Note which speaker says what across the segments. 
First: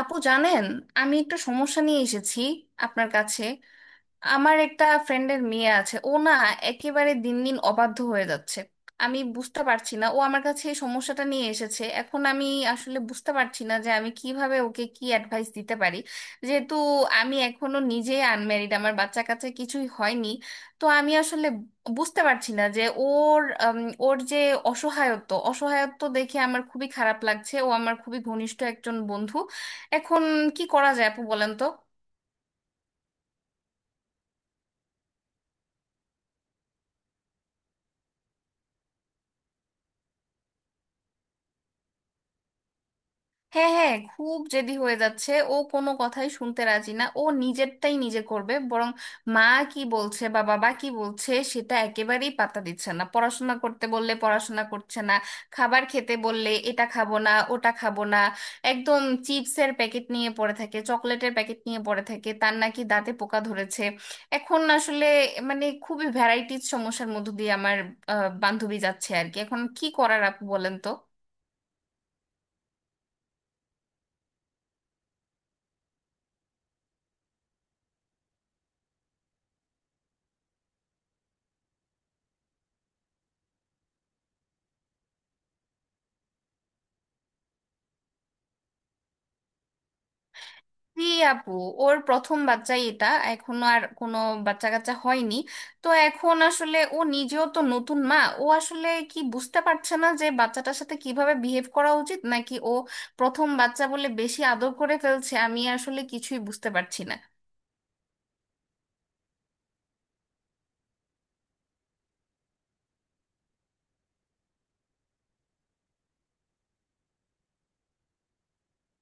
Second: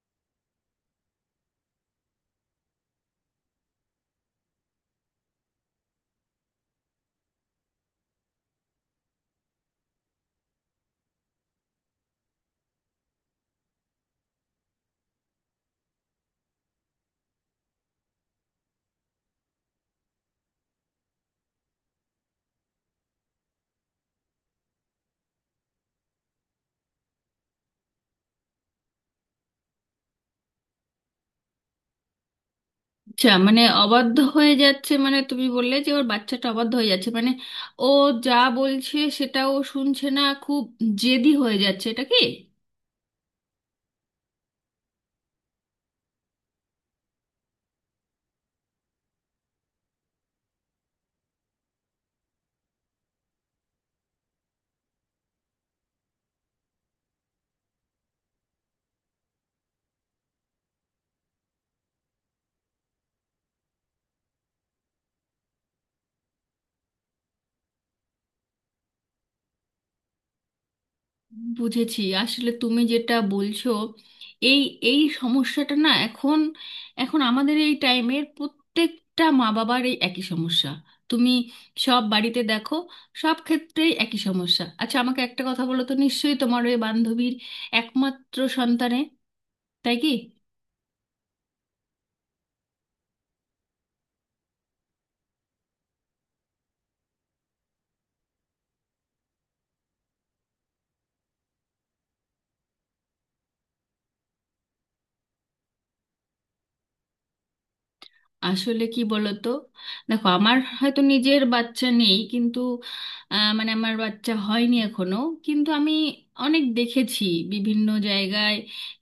Speaker 1: আপু জানেন আমি একটা সমস্যা নিয়ে এসেছি আপনার কাছে। আমার একটা ফ্রেন্ডের মেয়ে আছে, ও না একেবারে দিন দিন অবাধ্য হয়ে যাচ্ছে। আমি বুঝতে পারছি না, ও আমার কাছে এই সমস্যাটা নিয়ে এসেছে। এখন আমি আসলে বুঝতে পারছি না যে আমি কিভাবে ওকে কি অ্যাডভাইস দিতে পারি, যেহেতু আমি এখনো নিজে আনম্যারিড, আমার বাচ্চা কাচ্চা কিছুই হয়নি। তো আমি আসলে বুঝতে পারছি না যে ওর ওর যে অসহায়ত্ব অসহায়ত্ব দেখে আমার খুবই খারাপ লাগছে। ও আমার খুবই ঘনিষ্ঠ একজন বন্ধু। এখন কি করা যায় আপু বলেন তো?
Speaker 2: আচ্ছা, মানে অবাধ্য হয়ে যাচ্ছে, মানে তুমি বললে যে ওর বাচ্চাটা অবাধ্য হয়ে যাচ্ছে, মানে ও যা বলছে সেটা ও শুনছে না, খুব জেদি হয়ে যাচ্ছে, এটা কি?
Speaker 1: হ্যাঁ হ্যাঁ, খুব জেদি হয়ে যাচ্ছে, ও কোনো কথাই শুনতে রাজি না, ও নিজেরটাই নিজে করবে। বরং মা কি বলছে বা বাবা কি বলছে সেটা একেবারেই পাত্তা দিচ্ছে না। পড়াশোনা করতে বললে পড়াশোনা করছে না, খাবার খেতে বললে এটা খাবো না ওটা খাবো না, একদম চিপসের প্যাকেট নিয়ে পড়ে থাকে, চকলেটের প্যাকেট নিয়ে পড়ে থাকে, তার নাকি দাঁতে পোকা ধরেছে। এখন আসলে মানে খুবই ভ্যারাইটিজ সমস্যার মধ্য দিয়ে আমার বান্ধবী যাচ্ছে আর কি। এখন কি করার আপু বলেন তো?
Speaker 2: বুঝেছি। আসলে তুমি যেটা বলছো, এই এই সমস্যাটা না, এখন এখন আমাদের এই টাইমের প্রত্যেকটা মা বাবার এই একই সমস্যা। তুমি সব বাড়িতে দেখো, সব ক্ষেত্রেই একই সমস্যা। আচ্ছা, আমাকে একটা কথা বলো তো, নিশ্চয়ই তোমার ওই বান্ধবীর একমাত্র সন্তানে, তাই কি?
Speaker 1: জি আপু, ওর প্রথম বাচ্চাই এটা, এখনো আর কোনো বাচ্চা কাচ্চা হয়নি। তো এখন আসলে ও নিজেও তো নতুন মা, ও আসলে কি বুঝতে পারছে না যে বাচ্চাটার সাথে কিভাবে বিহেভ করা উচিত, নাকি ও প্রথম বাচ্চা বলে বেশি আদর করে ফেলছে। আমি আসলে কিছুই বুঝতে পারছি না।
Speaker 2: আসলে কি বলতো, দেখো আমার হয়তো নিজের বাচ্চা নেই, কিন্তু মানে আমার বাচ্চা হয়নি এখনো, কিন্তু আমি অনেক দেখেছি বিভিন্ন জায়গায়,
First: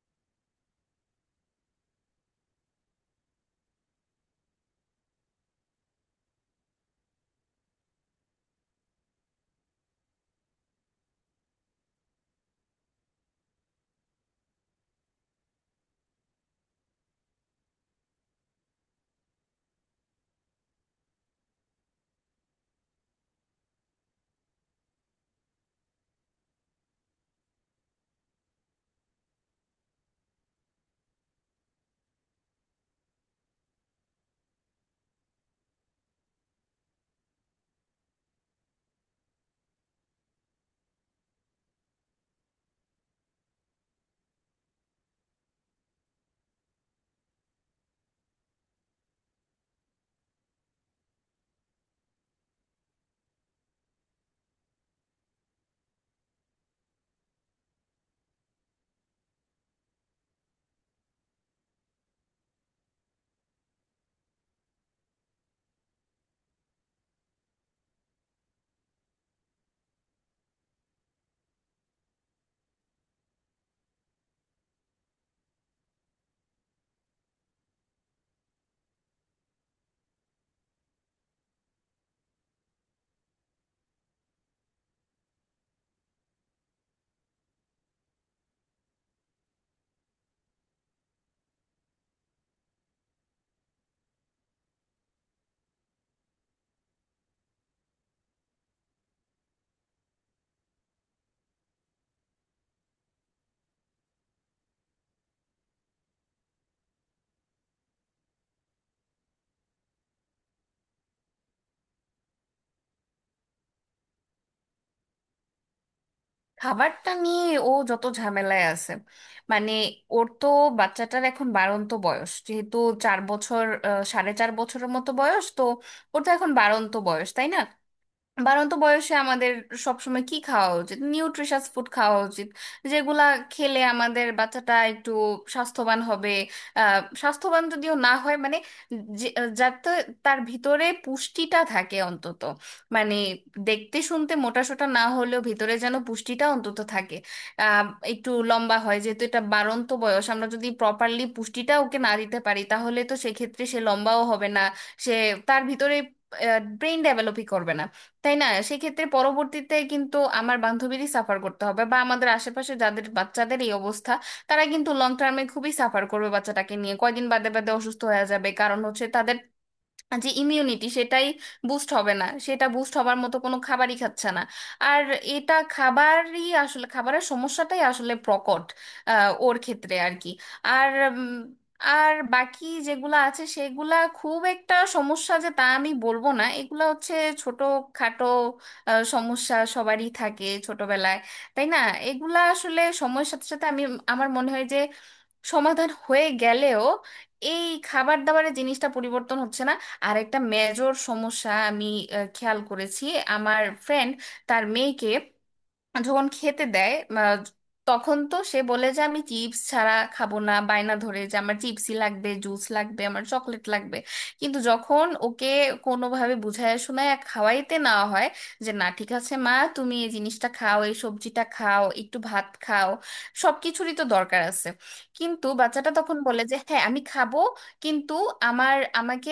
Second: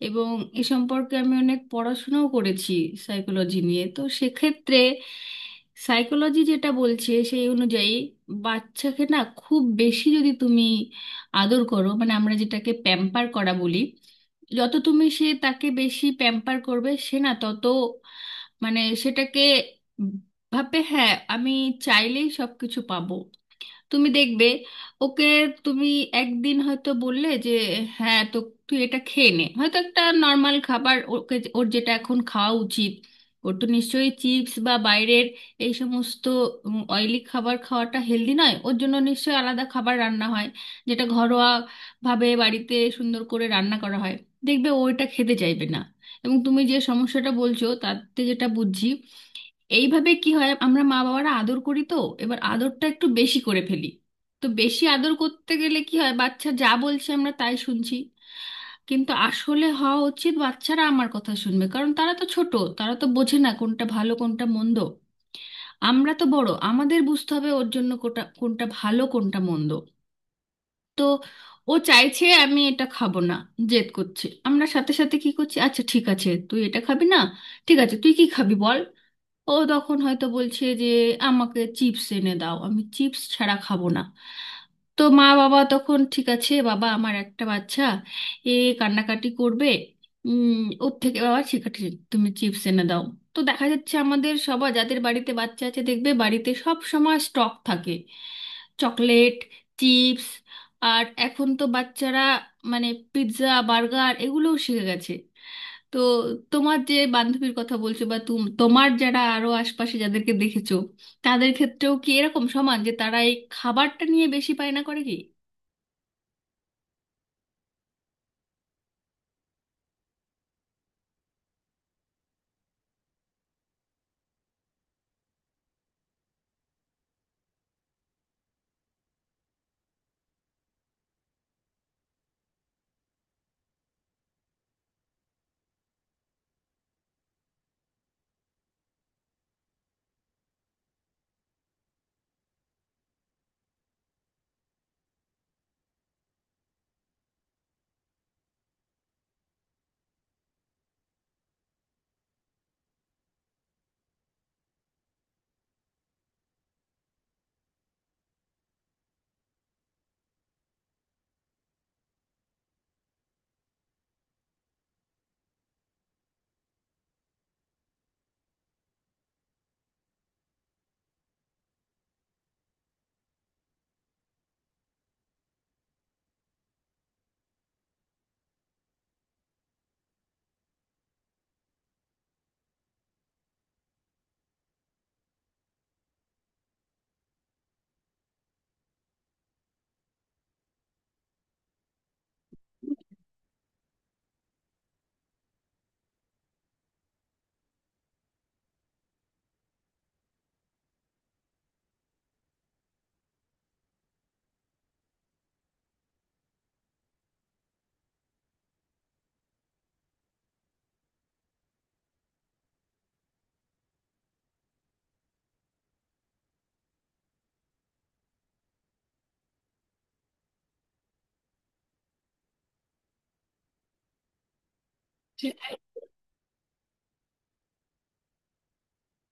Speaker 2: এবং এ সম্পর্কে আমি অনেক পড়াশোনাও করেছি সাইকোলজি নিয়ে। তো সেক্ষেত্রে সাইকোলজি যেটা বলছে সেই অনুযায়ী, বাচ্চাকে না খুব বেশি যদি তুমি আদর করো, মানে আমরা যেটাকে প্যাম্পার করা বলি, যত তুমি সে তাকে বেশি প্যাম্পার করবে, সে না তত মানে সেটাকে ভাবে, হ্যাঁ আমি চাইলেই সবকিছু পাবো। তুমি দেখবে ওকে, তুমি একদিন হয়তো বললে যে, হ্যাঁ তো তুই এটা খেয়ে নে, হয়তো একটা নর্মাল খাবার, ওকে ওর যেটা এখন খাওয়া উচিত। ওর তো নিশ্চয়ই চিপস বা বাইরের এই সমস্ত অয়েলি খাবার খাওয়াটা হেলদি নয়, ওর জন্য নিশ্চয়ই আলাদা খাবার রান্না হয়, যেটা ঘরোয়া ভাবে বাড়িতে সুন্দর করে রান্না করা হয়। দেখবে ও এটা খেতে চাইবে না। এবং তুমি যে সমস্যাটা বলছো, তাতে যেটা বুঝছি, এইভাবে কি হয়, আমরা মা বাবারা আদর করি তো, এবার আদরটা একটু বেশি করে ফেলি। তো বেশি আদর করতে গেলে কি হয়, বাচ্চা যা বলছে আমরা তাই শুনছি। কিন্তু আসলে হওয়া উচিত বাচ্চারা আমার কথা শুনবে, কারণ তারা তো ছোট, তারা তো বোঝে না কোনটা ভালো কোনটা মন্দ। আমরা তো বড়, আমাদের বুঝতে হবে ওর জন্য কোটা কোনটা ভালো কোনটা মন্দ। তো ও চাইছে আমি এটা খাবো না, জেদ করছে, আমরা সাথে সাথে কি করছি, আচ্ছা ঠিক আছে তুই এটা খাবি না, ঠিক আছে তুই কি খাবি বল। ও তখন হয়তো বলছে যে, আমাকে চিপস এনে দাও, আমি চিপস ছাড়া খাবো না। তো মা বাবা তখন, ঠিক আছে বাবা, আমার একটা বাচ্চা, এ কান্নাকাটি করবে, উম ওর থেকে বাবা ঠিক আছে, তুমি চিপস এনে দাও। তো দেখা যাচ্ছে আমাদের সবার যাদের বাড়িতে বাচ্চা আছে, দেখবে বাড়িতে সব সময় স্টক থাকে চকলেট, চিপস। আর এখন তো বাচ্চারা মানে পিৎজা, বার্গার এগুলোও শিখে গেছে। তো তোমার যে বান্ধবীর কথা বলছো, বা তোমার যারা আরো আশপাশে যাদেরকে দেখেছো, তাদের ক্ষেত্রেও কি এরকম সমান যে তারা এই খাবারটা নিয়ে বেশি বায়না করে কি?
Speaker 1: খাবারটা নিয়ে ও যত ঝামেলায় আছে, মানে ওর তো, বাচ্চাটার এখন বাড়ন্ত বয়স, যেহেতু চার বছর, সাড়ে চার বছরের মতো বয়স তো, ওর তো এখন বাড়ন্ত বয়স তাই না? বাড়ন্ত বয়সে আমাদের সবসময় কি খাওয়া উচিত, নিউট্রিশাস ফুড খাওয়া উচিত, যেগুলা খেলে আমাদের বাচ্চাটা একটু স্বাস্থ্যবান হবে। স্বাস্থ্যবান যদিও না হয়, মানে যে- যাতে তার ভিতরে পুষ্টিটা থাকে অন্তত, মানে দেখতে শুনতে মোটাসোটা না হলেও ভিতরে যেন পুষ্টিটা অন্তত থাকে। আহ, একটু লম্বা হয়, যেহেতু এটা বাড়ন্ত বয়স, আমরা যদি প্রপারলি পুষ্টিটা ওকে না দিতে পারি তাহলে তো সেক্ষেত্রে সে লম্বাও হবে না, সে তার ভিতরে ব্রেইন ডেভেলপই করবে না, তাই না? সেক্ষেত্রে পরবর্তীতে কিন্তু আমার বান্ধবীরই সাফার করতে হবে, বা আমাদের আশেপাশে যাদের বাচ্চাদের এই অবস্থা তারা কিন্তু লং টার্মে খুবই সাফার করবে, বাচ্চাটাকে নিয়ে কয়দিন বাদে বাদে অসুস্থ হয়ে যাবে, কারণ হচ্ছে তাদের যে ইমিউনিটি সেটাই বুস্ট হবে না, সেটা বুস্ট হবার মতো কোনো খাবারই খাচ্ছে না। আর এটা খাবারই আসলে, খাবারের সমস্যাটাই আসলে প্রকট ওর ক্ষেত্রে আর কি। আর উম, আর বাকি যেগুলা আছে সেগুলা খুব একটা সমস্যা যে তা আমি বলবো না, এগুলা হচ্ছে ছোট খাটো সমস্যা, সবারই থাকে ছোটবেলায় তাই না? এগুলা আসলে সময়ের সাথে সাথে, আমি, আমার মনে হয় যে সমাধান হয়ে গেলেও এই খাবার দাবারের জিনিসটা পরিবর্তন হচ্ছে না। আর একটা মেজর সমস্যা আমি খেয়াল করেছি। আমার ফ্রেন্ড তার মেয়েকে যখন খেতে দেয় তখন তো সে বলে যে আমি চিপস ছাড়া খাবো না, বায়না ধরে যে আমার চিপসই লাগবে, জুস লাগবে, আমার চকলেট লাগবে। কিন্তু যখন ওকে কোনোভাবে বুঝায় শোনায় খাওয়াইতে নেওয়া হয় যে না ঠিক আছে মা তুমি এই জিনিসটা খাও, এই সবজিটা খাও, একটু ভাত খাও, সব কিছুরই তো দরকার আছে, কিন্তু বাচ্চাটা তখন বলে যে হ্যাঁ আমি খাবো কিন্তু আমার, আমাকে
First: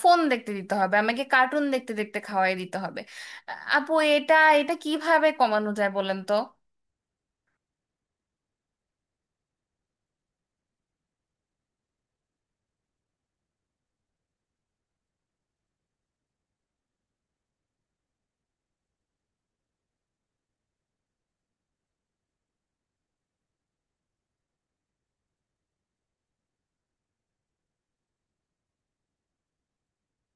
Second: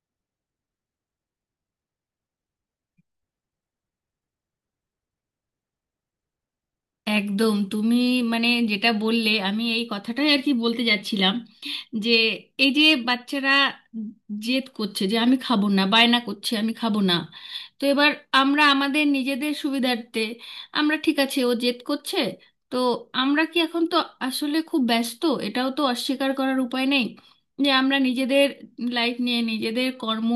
Speaker 1: ফোন দেখতে দিতে হবে, আমাকে কার্টুন দেখতে দেখতে খাওয়াই দিতে হবে। আপু এটা, এটা কিভাবে কমানো যায় বলেন তো?
Speaker 2: একদম, তুমি মানে যেটা বললে আমি এই কথাটাই আর কি বলতে যাচ্ছিলাম, যে এই যে বাচ্চারা জেদ করছে যে আমি খাবো না, বায়না করছে আমি খাবো না, তো এবার আমরা আমাদের নিজেদের সুবিধার্থে, আমরা ঠিক আছে ও জেদ করছে, তো আমরা কি, এখন তো আসলে খুব ব্যস্ত, এটাও তো অস্বীকার করার উপায় নেই, যে আমরা নিজেদের লাইফ নিয়ে, নিজেদের কর্ম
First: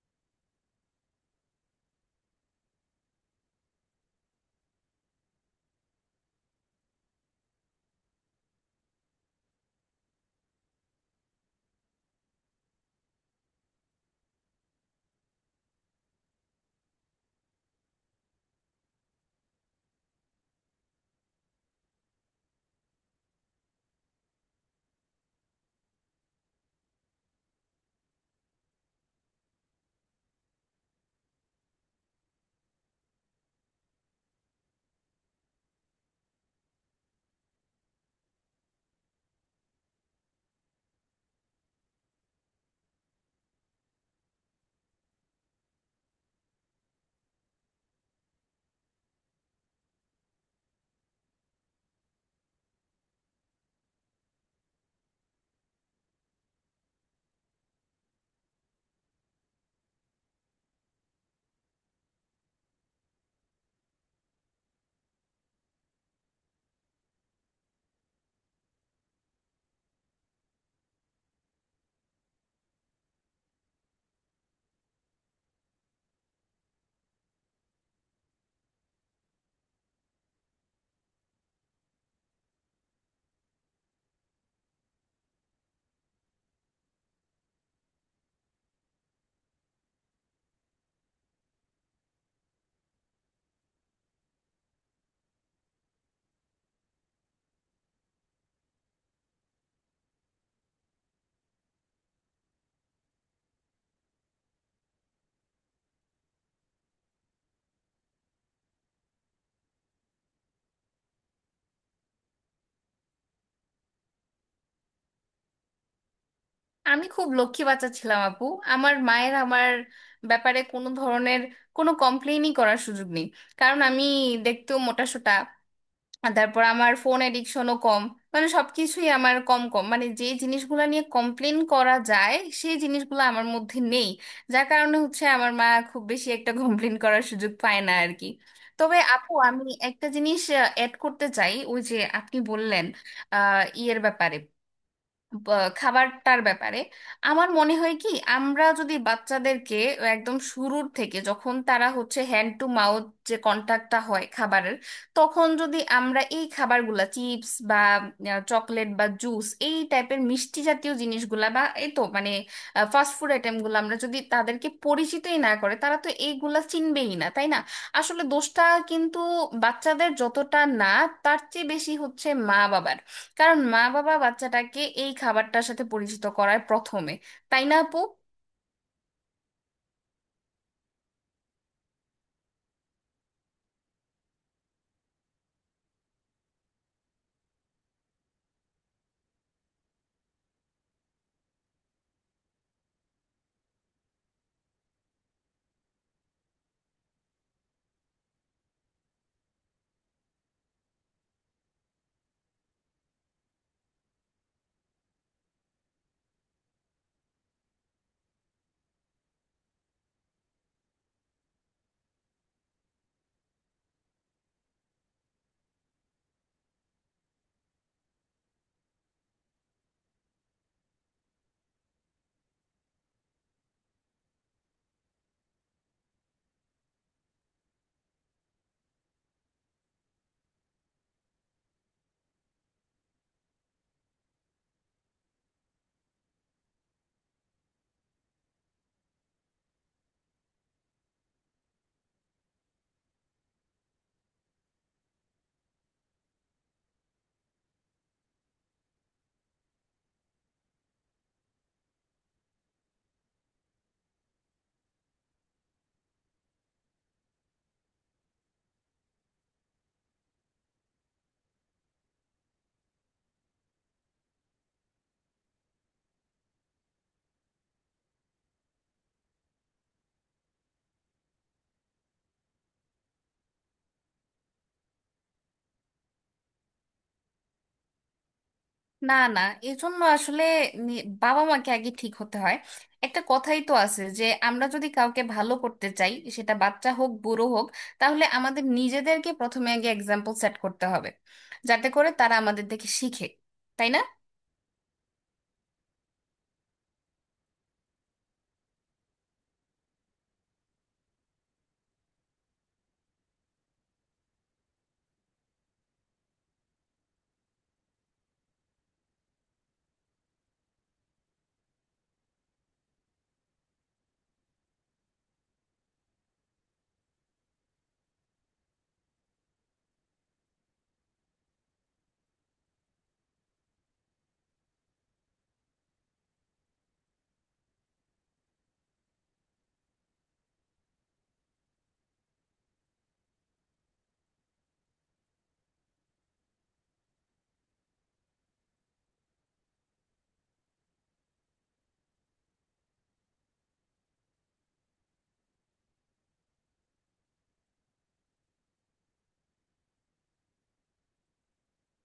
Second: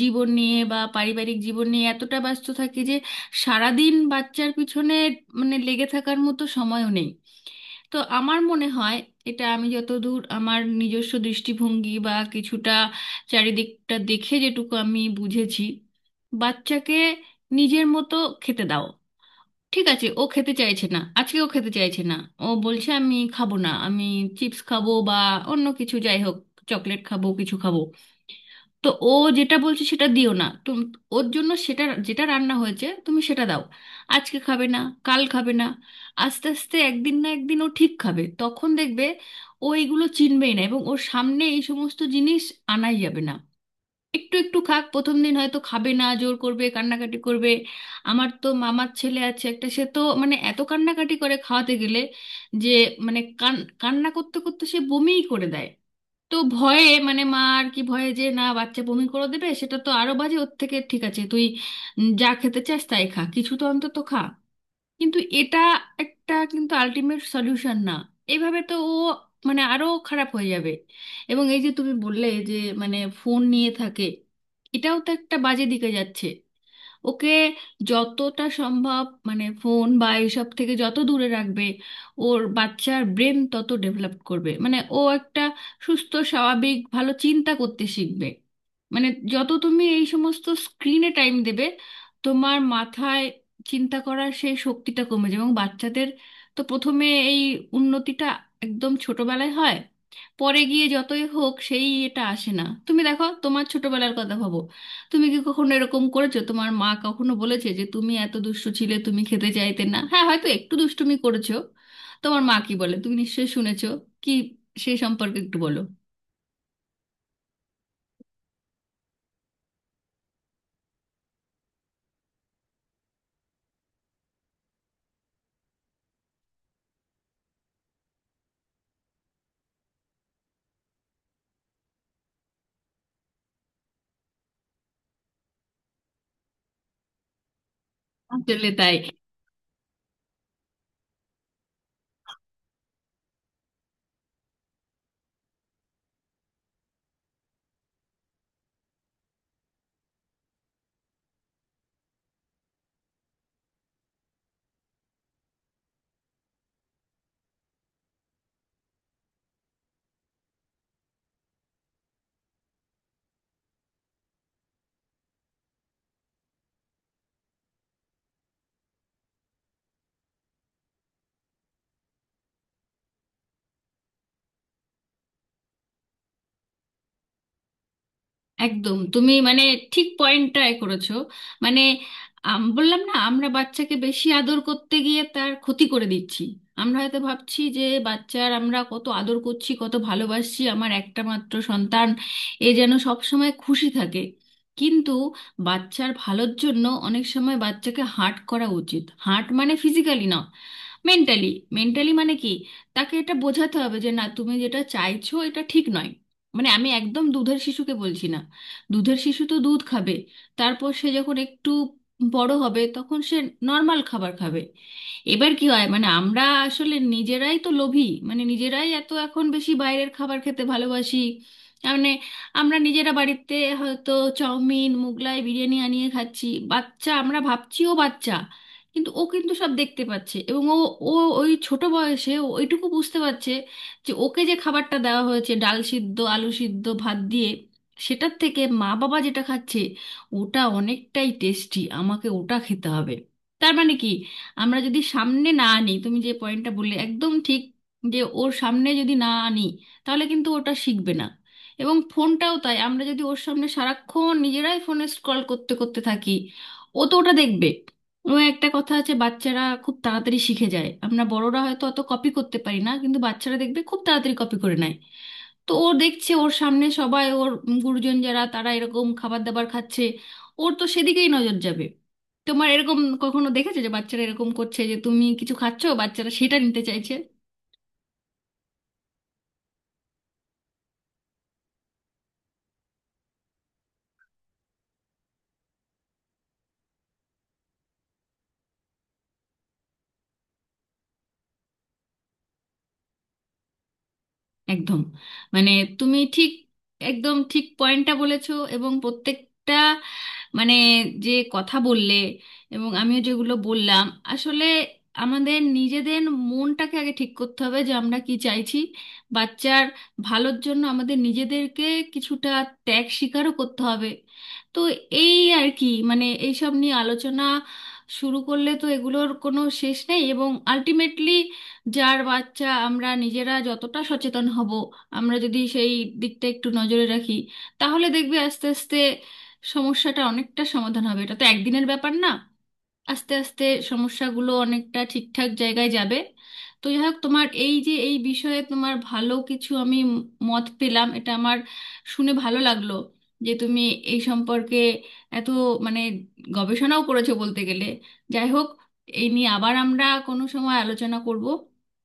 Speaker 2: জীবন নিয়ে বা পারিবারিক জীবন নিয়ে এতটা ব্যস্ত থাকি, সারাদিন বাচ্চার পিছনে মানে লেগে থাকার মতো সময়ও নেই। তো আমার মনে হয়, এটা আমি যতদূর আমার নিজস্ব দৃষ্টিভঙ্গি বা কিছুটা চারিদিকটা দেখে যেটুকু আমি বুঝেছি, বাচ্চাকে নিজের মতো খেতে দাও। ঠিক আছে ও খেতে চাইছে না, আজকে ও খেতে চাইছে না, ও বলছে আমি খাবো না, আমি চিপস খাবো বা অন্য কিছু, যাই হোক চকলেট খাবো, কিছু খাবো। তো ও যেটা বলছে সেটা দিও না তুমি, ওর জন্য সেটা যেটা রান্না হয়েছে তুমি সেটা দাও। আজকে খাবে না, কাল খাবে না, আস্তে আস্তে একদিন না একদিন ও ঠিক খাবে, তখন দেখবে ও এগুলো চিনবেই না, এবং ওর সামনে এই সমস্ত জিনিস আনাই যাবে না। একটু একটু খাক, প্রথম দিন হয়তো খাবে না, জোর করবে, কান্নাকাটি করবে। আমার তো মামার ছেলে আছে একটা, সে তো মানে এত কান্নাকাটি করে, খাওয়াতে গেলে যে মানে কান্না করতে করতে সে বমিই করে দেয়। তো ভয়ে মানে মা আর কি ভয়ে, যে না বাচ্চা বমি করে দেবে, সেটা তো আরো বাজে, ওর থেকে ঠিক আছে তুই যা খেতে চাস তাই খা, কিছু তো অন্তত খা। কিন্তু এটা একটা কিন্তু আলটিমেট সলিউশন না, এভাবে তো ও মানে আরো খারাপ হয়ে যাবে। এবং এই যে তুমি বললে যে মানে ফোন নিয়ে থাকে, এটাও তো একটা বাজে দিকে যাচ্ছে। ওকে যতটা সম্ভব মানে ফোন বা এইসব থেকে যত দূরে রাখবে, ওর বাচ্চার ব্রেন তত ডেভেলপ করবে, মানে ও একটা সুস্থ স্বাভাবিক ভালো চিন্তা করতে শিখবে। মানে যত তুমি এই সমস্ত স্ক্রিনে টাইম দেবে, তোমার মাথায় চিন্তা করার সেই শক্তিটা কমে যাবে। এবং বাচ্চাদের তো প্রথমে এই উন্নতিটা একদম ছোটবেলায় হয়, পরে গিয়ে যতই হোক সেই এটা আসে না। তুমি দেখো, তোমার ছোটবেলার কথা ভাবো, তুমি কি কখনো এরকম করেছো? তোমার মা কখনো বলেছে যে তুমি এত দুষ্টু ছিলে, তুমি খেতে চাইতে না, হ্যাঁ হয়তো একটু দুষ্টুমি করেছো, তোমার মা কি বলে তুমি নিশ্চয়ই শুনেছো, কি সেই সম্পর্কে একটু বলো।
Speaker 1: আমি খুব লক্ষ্মী বাচ্চা ছিলাম আপু, আমার মায়ের আমার ব্যাপারে কোনো ধরনের কোনো কমপ্লেইনই করার সুযোগ নেই, কারণ আমি দেখতেও মোটাসোটা, আর তারপর আমার ফোন এডিকশনও কম, মানে সবকিছুই আমার কম কম, মানে যে জিনিসগুলো নিয়ে কমপ্লেন করা যায় সেই জিনিসগুলো আমার মধ্যে নেই, যার কারণে হচ্ছে আমার মা খুব বেশি একটা কমপ্লেন করার সুযোগ পায় না আর কি।
Speaker 2: আসলে তাই,
Speaker 1: তবে আপু আমি একটা জিনিস অ্যাড করতে চাই, ওই যে আপনি বললেন ইয়ের ব্যাপারে, খাবারটার ব্যাপারে। আমার মনে হয় কি, আমরা যদি বাচ্চাদেরকে একদম শুরুর থেকে, যখন তারা হচ্ছে হ্যান্ড টু মাউথ, যে কন্টাক্টটা হয় খাবারের, তখন যদি আমরা এই খাবারগুলা চিপস বা চকলেট বা জুস এই টাইপের মিষ্টি জাতীয় জিনিসগুলা বা এই তো মানে ফাস্ট ফুড আইটেমগুলো আমরা যদি তাদেরকে পরিচিতই না করে, তারা তো এইগুলা চিনবেই না তাই না? আসলে দোষটা কিন্তু বাচ্চাদের যতটা না, তার চেয়ে বেশি হচ্ছে মা বাবার, কারণ মা বাবা বাচ্চাটাকে এই খাবারটার সাথে পরিচিত করায় প্রথমে, তাই না আপু?
Speaker 2: একদম তুমি মানে ঠিক পয়েন্টটাই করেছো। মানে বললাম না আমরা বাচ্চাকে বেশি আদর করতে গিয়ে তার ক্ষতি করে দিচ্ছি। আমরা হয়তো ভাবছি যে বাচ্চার আমরা কত আদর করছি, কত ভালোবাসছি, আমার একটা মাত্র সন্তান, এ যেন সব সময় খুশি থাকে। কিন্তু বাচ্চার ভালোর জন্য অনেক সময় বাচ্চাকে হার্ট করা উচিত। হার্ট মানে ফিজিক্যালি না, মেন্টালি। মেন্টালি মানে কি, তাকে এটা বোঝাতে হবে যে না তুমি যেটা চাইছো এটা ঠিক নয়। মানে আমি একদম দুধের শিশুকে বলছি না, দুধের শিশু তো দুধ খাবে। তারপর সে যখন একটু বড় হবে, তখন সে নর্মাল খাবার খাবে। এবার কি হয়, মানে আমরা আসলে নিজেরাই তো লোভী, মানে নিজেরাই এত এখন বেশি বাইরের খাবার খেতে ভালোবাসি। মানে আমরা নিজেরা বাড়িতে হয়তো চাউমিন, মুগলাই, বিরিয়ানি আনিয়ে খাচ্ছি। বাচ্চা, আমরা ভাবছি ও বাচ্চা, কিন্তু ও কিন্তু সব দেখতে পাচ্ছে এবং ও ও ওই ছোট বয়সে ও ওইটুকু বুঝতে পারছে যে ওকে যে খাবারটা দেওয়া হয়েছে ডাল সিদ্ধ, আলু সিদ্ধ, ভাত দিয়ে, সেটার থেকে মা বাবা যেটা খাচ্ছে ওটা অনেকটাই টেস্টি, আমাকে ওটা খেতে হবে। তার মানে কি, আমরা যদি সামনে না আনি, তুমি যে পয়েন্টটা বললে একদম ঠিক, যে ওর সামনে যদি না আনি তাহলে কিন্তু ওটা শিখবে না। এবং ফোনটাও তাই, আমরা যদি ওর সামনে সারাক্ষণ নিজেরাই ফোনে স্ক্রল করতে করতে থাকি, ও তো ওটা দেখবে। ও একটা কথা আছে, বাচ্চারা খুব তাড়াতাড়ি শিখে যায়, আমরা বড়রা হয়তো অত কপি করতে পারি না, কিন্তু বাচ্চারা দেখবে খুব তাড়াতাড়ি কপি করে নেয়। তো ও দেখছে ওর সামনে সবাই ওর গুরুজন যারা তারা এরকম খাবার দাবার খাচ্ছে, ওর তো সেদিকেই নজর যাবে। তোমার এরকম কখনো দেখেছো যে বাচ্চারা এরকম করছে যে তুমি কিছু খাচ্ছো বাচ্চারা সেটা নিতে চাইছে?
Speaker 1: না না, এজন্য আসলে বাবা মাকে আগে ঠিক হতে হয়। একটা কথাই তো আছে যে আমরা যদি কাউকে ভালো করতে চাই, সেটা বাচ্চা হোক বুড়ো হোক, তাহলে আমাদের নিজেদেরকে প্রথমে আগে এক্সাম্পল সেট করতে হবে, যাতে করে তারা আমাদের দেখে শিখে, তাই না?
Speaker 2: একদম, মানে তুমি ঠিক, একদম ঠিক পয়েন্টটা বলেছো, এবং প্রত্যেকটা মানে যে কথা বললে এবং আমিও যেগুলো বললাম, আসলে আমাদের নিজেদের মনটাকে আগে ঠিক করতে হবে যে আমরা কি চাইছি। বাচ্চার ভালোর জন্য আমাদের নিজেদেরকে কিছুটা ত্যাগ স্বীকারও করতে হবে। তো এই আর কি, মানে এইসব নিয়ে আলোচনা শুরু করলে তো এগুলোর কোনো শেষ নেই, এবং আলটিমেটলি যার বাচ্চা আমরা নিজেরা যতটা সচেতন হব, আমরা যদি সেই দিকটা একটু নজরে রাখি, তাহলে দেখবে আস্তে আস্তে সমস্যাটা অনেকটা সমাধান হবে, এটা তো একদিনের ব্যাপার না। আস্তে আস্তে সমস্যাগুলো অনেকটা ঠিকঠাক জায়গায় যাবে। তো যাই হোক, তোমার এই যে এই বিষয়ে তোমার ভালো কিছু আমি মত পেলাম, এটা আমার শুনে ভালো লাগলো, যে তুমি এই সম্পর্কে এত মানে গবেষণাও করেছো বলতে গেলে। যাই হোক, এই নিয়ে আবার আমরা কোনো সময় আলোচনা করব।